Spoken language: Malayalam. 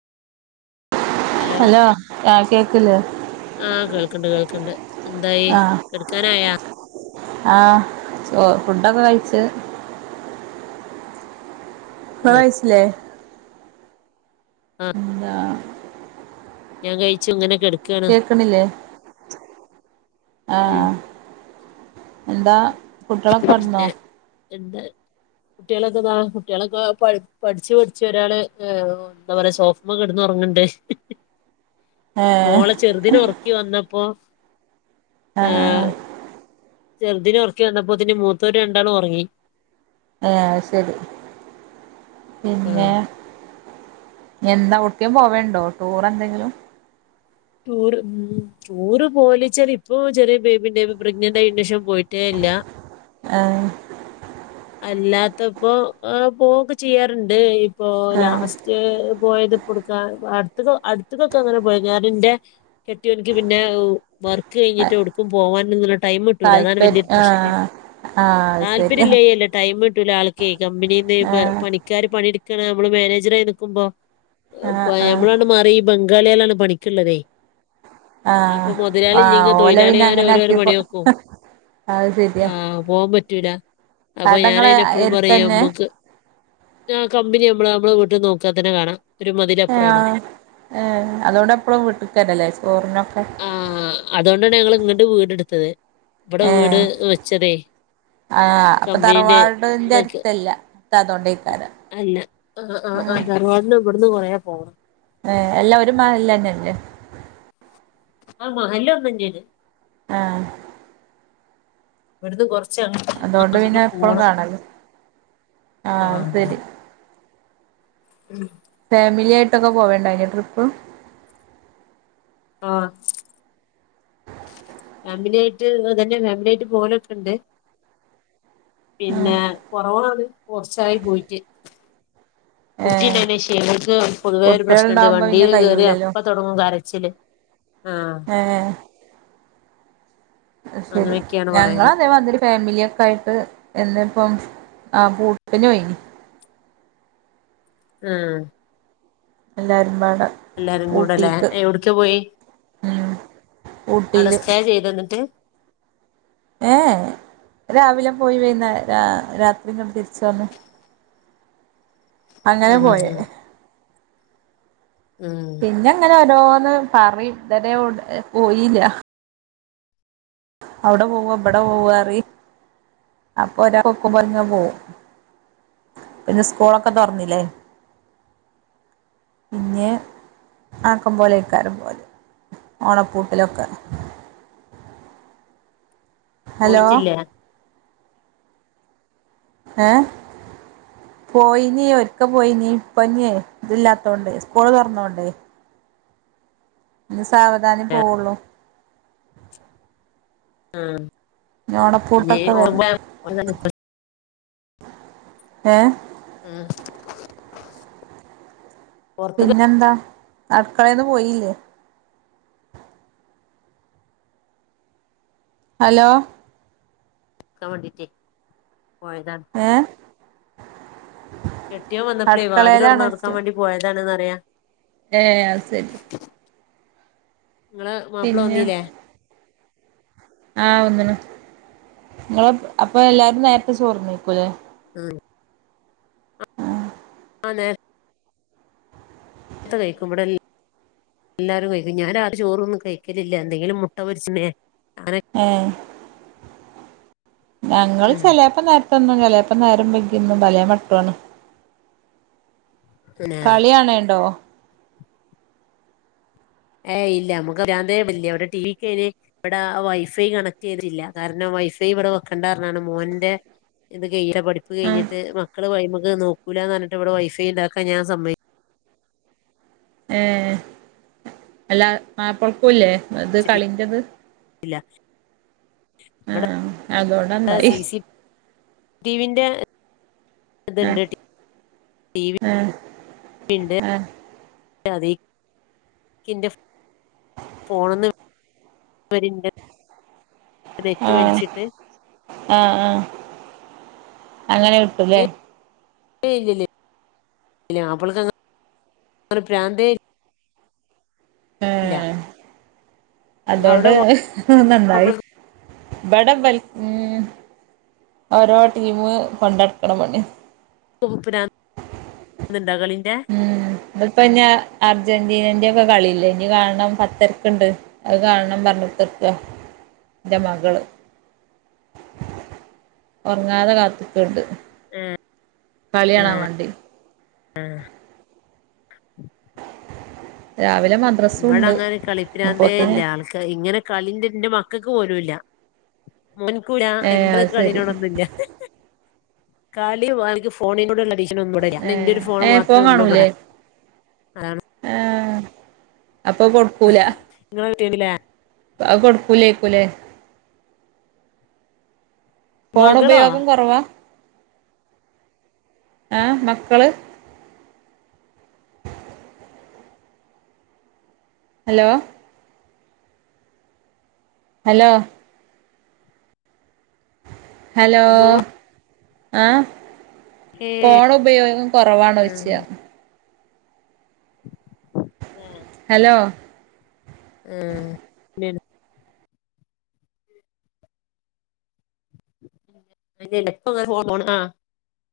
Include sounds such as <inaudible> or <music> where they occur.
ഹലോ ആ കേ ആ കേൾക്കുണ്ട് കേൾക്കുണ്ട് എന്തായി ആ കെടക്കാനായൊ ആ ചോ ഫുഡൊക്കെ കഴിച്ചു ഇപ്പോ ആഹ് വയസില്ലേ ആഹ് എന്താ ഞാൻ കഴിച്ചു ഇങ്ങനെ കെടക്കാണ് കേക്കണില്ലേ ആ ഉം എന്താ കുട്ടിളൊക്കെ കടന്നോ എന്ത കുട്ടികളൊക്കൊതാ കുട്ടികളൊക്കെ പഠിച്ചു പഠിച്ച് ഒരാൾ എന്താ പറയാ സോഫമ്മക്കേട്ന്ന് ഓർ ഉറങ്ങുണ്ട് <unintelligible> ഏ മോളെ ചെറുതിന ഒറക്കി വന്നപ്പോ ആ ഹാ ചെറുതിനെ ഒറക്കി വന്ന അപ്പൊത്തിന് മൂത്തവരെ രണ്ടാളും ഒറങ്ങി. ആഹ് അത്ശരി പിന്നെ ആഹ് എന്താ എവിടേക്കേലും പോവണ്ടോ ടൂർ എന്തെങ്കിലും ടൂർ ഉം ടൂറ് പോലിച്ചാല് ഇപ്പ ചെറിയ ബേബിന്റെ പ്രഗ്നൻറ് ആയതിനു ശേഷം പോയിട്ടേ ഇല്ല. ആഹ് അല്ലാത്തപ്പോആ പോവൊക്കെ ചെയ്യാറുണ്ട് ഇപ്പോ ആ ലാസ്റ്റ് പോയത് കൊടുക്കാ അടുത്ത അടുത്തതൊക്കെ അങ്ങനെ പോയി ഞാൻ എന്റെ കെട്ടിയോൻ ക് പിന്നെ ഉ വർക്ക് കഴിഞ്ഞിട്ട് എവ്ടുക്കും പോവാന്ങ്ങനെ ടൈം കിട്ടൂല. അതാണ് താല്പര്യം വലിയരു ആ പ്രശ്നം. ആ അത് ശരി താല്പര്യം ആ ഇല്ലായെല്ല ട്ടൂല ആൾക്ക കമ്പനിന്ന് പണിക്കാര് പണിടുക്കണ നമ്മള് മാനേജർയി നിക്കുമ്പോ ആ ആ <unintelligible> മാറി ഈ ബംഗാളികളാണ് പണിക്കുള്ളതേ ആ അപ്പൊ ആ മുതലാളില്ലിങ്ങൽ ഓലെ പിന്നെ തൊഴിലാളിമാർ അങ്ങനെ ഓരോരോ ആക്കിയപ്പോ പണി നെക്കും അത് ആ ശരിയാ പോവാൻ പറ്റൂല അപ്പൊ ഞൻ കടങ്ങള് അയിന് എപ്പഴും പറയും എടുത്തന്നെ നമ്മക്ക് ആ കമ്പനി ഇവിടെ നമ്മള് വീട്ടീന്ന് നോക്കിയാ തന്നെ കാണാം ഒരു ആ മതിലപ്പുറാണ് ഏ അതോടെ എപ്പഴും വിട്ടക്കാരല്ലേ ചോറിനൊക്കെ ആ അതുകൊണ്ടാണ് ഞങ്ങൾ ഇങ്ങണ്ട് വീട് എടുത്തത് ഇവിടെ വീട് ഏഹ് വെച്ചതേ ആഹ് അപ്പൊ കമ്പനീന്റെ തറവാടന്റെ ഇതൊക്കെ അരുത്തല്ല ഇ അതുകൊണ്ട് ഈ കാര്ം അല്ല ആ ആ ആ തറവാടിന് ഇവിടുന്ന് കൊറയാ പോണം. ഏ എല്ലാ ഒരുമഹല്ലെന്നല്ലേ ആ മഹല്ലോന്നുംഞെയ്ത്. ആ ഇവിടുന്ന് കെറച്ച് <unintelligible> അതോണ്ട് അങ്ങോട്ട് പിന്നെ എപ്പളും പോണം കാണല്ലോ ആ ആഹ് അത് ശരി <unintelligible> ഉം ഫാമിലി ആയിട്ടൊക്കെ പോവണ്ടയിന്നെ ട്രിപ്പ് ആ ഫാമിലിയായിട്ട് അതന്നെ ഫാമിലിയായിട്ട് പോകലൊക്കെയുണ്ട് ഉം പിന്നെ കൊറോണ വന്ന് കൊറച്ചായി പോയിട്ട് കുട്ടി ഏഹ് <unintelligible> പൊതുവേ ഒരു പ്രശ്നമുണ്ട് കുട്ട്യേള്ണ്ടാവുമ്പോ പിന്നെ വണ്ടിയില് കേയറിയാ കയ്യൂലല്ലോ അപ്പൊ തുടങ്ങും കരച്ചില് ആഹ് <inaudible> ശെരി അങ്ങനെയൊക്കെയാണ് ഞങ്ങ പറയുന്നത് അതേ മതിരി ഫാമിലിയൊക്കെ ആയിട്ട് എന്ന് പ്പം ആ പുട്ട്ന് പോയിനി ആം എല്ലാരും എല്ലാരും കൂടെല്ലേ എവിടക്ക പോയി ഉം ഊട്ടിയില് അടസ്ഥ ചെയ്ത് എന്നിട്ട് ഏ രാവിലെ പോയി <unintelligible> രാ രാത്രി ഇങ്ങോട്ടു തിരിച്ച് വന്നേ അങ്ങനെ ഉം ഉം പോയെ ഉം ഉം പിന്നെങ്ങനെ ഓരോന്ന് പറയും ഇതരെ പോയില്ല. അവുടെ പോവോഇവിടെ പോവോ അറി അപ്പൊ ഒരാ കൊക്കുമ്പത്തെ പോവും പിന്നെ സ്കൂളൊക്കെ തോറന്നില്ലേ പിന്നെ ആക്കം പോലെക്കാറും പോലെ ഓണപ്പൂട്ടിലൊക്കെ ഹലോ പോയിട്ടില്ല. ഏ പോയിനി ഒരിക്ക പോയിനി ഇപ്പൊ ഇന്നിയെ ഇതില്ലാത്തോണ്ടേ സ്കൂള് തുറന്നോണ്ടേ ഇനി സാവധാനെ പോവുള്ളൂ ആ ന്നി ഓണപുട്ടൊക്കെ വരണം ഏ ആഹ് പിന്നെന്താ അടുകളെന്ന് പോയില്ലേ ഹലോ വണ്ടിട്ടേ പോയതാണ്. ഏ കെട്ടിയോ വന്നപ്പോളേ വാതിലൊറോന്നൊടുക്കാൻ അടുക്കളയിലാണോയ്ച്ച വേണ്ടി പോയതാണെന്ന്റിയാം. ഏ അഹ്സരി നിങ്ങള് മാപ്പിള വന്നീല്ലേ ആഹ ഒന്ന നിങ്ങള അപ്പൊ എല്ലാരും നേരത്തെ ചോർന്നേക്കൂല്ലേ ആ ആനെ നേത്ത് കഴിക്കുമ്പോടല്ലേ എല്ലാരും കഴിക്കും ഞാൻ ആ ചോറും ഒന്നും കഴിക്കലില്ല എന്തെങ്കിലും മുട്ട പൊരിച്ചണേ ആഹ ഞങ്ങള്ൾ ഉം ചിലപ്പ നേരത്തെന്നു ചിലപ്പ നേരം വിക്കുന്നു ഭല മട്ടണ് പിന്നെ കളിയാണണ്ടോ ഏ ഇല്ല നമുക്ക് അറിയാത ഇവിടെ ടി വിക്ക് ഇവിടെ വൈഫൈ കണക്ട് ചെയ്തിട്ടല്ല കാരണം വൈഫൈ ഇവിടെ വെക്കേണ്ടന്നാണ് മോന്റെ ഇത് ജെ ഈ ഈ യുടെ പഠിപ്പ് ആ കഴിഞ്ഞിട്ട് മക്കള് ത് നോക്കൂലാന്ന് പറഞ്ഞിട്ട് ഇവിടെ വൈഫൈ ഉണ്ടാക്കാൻ ഞാൻ സമ്മ ഏ അല്ല മാപ്പഴക്കല്ലേ അത് സമ്മതിച്ചിട്ടില്ല കളിൻ്റത് അതോണ്ടന്നായി ഇവിടെി ടിവിന്റെ ആ ത്ണ്ട് ടി വി ആ പിണ്ട് ആ ിന്റെ ഫോണന്ന് ആഹ ആഹ ആഹ അങ്ങനെ വിട്ടല്ലേ ഇ ഇല്ലല്ല അപ്പൾക്ക പ്രാന്ത ആ അവിടെ അതുകൊണ്ട്ന്നണ്ടായി മാപ്പൾക്ക് വിടം വല ഓരോ ടീമ കൊണ്ടടുക്കണ മണി പുരാൻ ഉം ഇപ്പന്ന അർജന്റീനന്റെ ഒക്കെ കളിയില്ല എനിക്ക് കാണണം പത്തരക്കുണ്ട് അത് കാണണം പറഞ്ഞത്തെർക്ക എന്റെ മകള് ഉറങ്ങാതെ കാത്ത് നിക്കണുണ്ട് കളിയണാ വണ്ടി ആഹ രാവിലെ മദ്രസും ഇവിടെ ഉണ്ട് അങ്ങെ കളിപ്പിനാന്തേ അപ്പോത്തിന് ഇല്ല ആൾക്ക് ഇങ്ങനെ കളിന്റെന്റെ മക്ക ക്കക്ക് പോലൂല്ല മോൻകൂട ഏഹ് എന്തൊക്ക അത് ശരി കളിനോടൊ ഒന്നുംല്ല കാലിക്ക് ഫോണിന കൂടെള്ളഭ ാര എറ ഏഹ് ഒരു ഫോണ് ഏഹ് ഫോൺ മാത്രമേ ഉള്ളൂ കാണൂലേ ഇവിടെ അതാണ് ഏഹ് അപ്പൊ കൊടുക്കൂല സിംലെ അകോട കുലേ കുലേ ഫോൺ മകളോ ഉപയോഗം കുറവാ ആഹ മക്കള് ഹലോ ഹലോ ഹലോ മോ ഏ ഫോൺ ഉപയോഗം കുറവാാണ് വെച്ചിയ ആഹ് ഹലോ ആഹ അക്ക പോ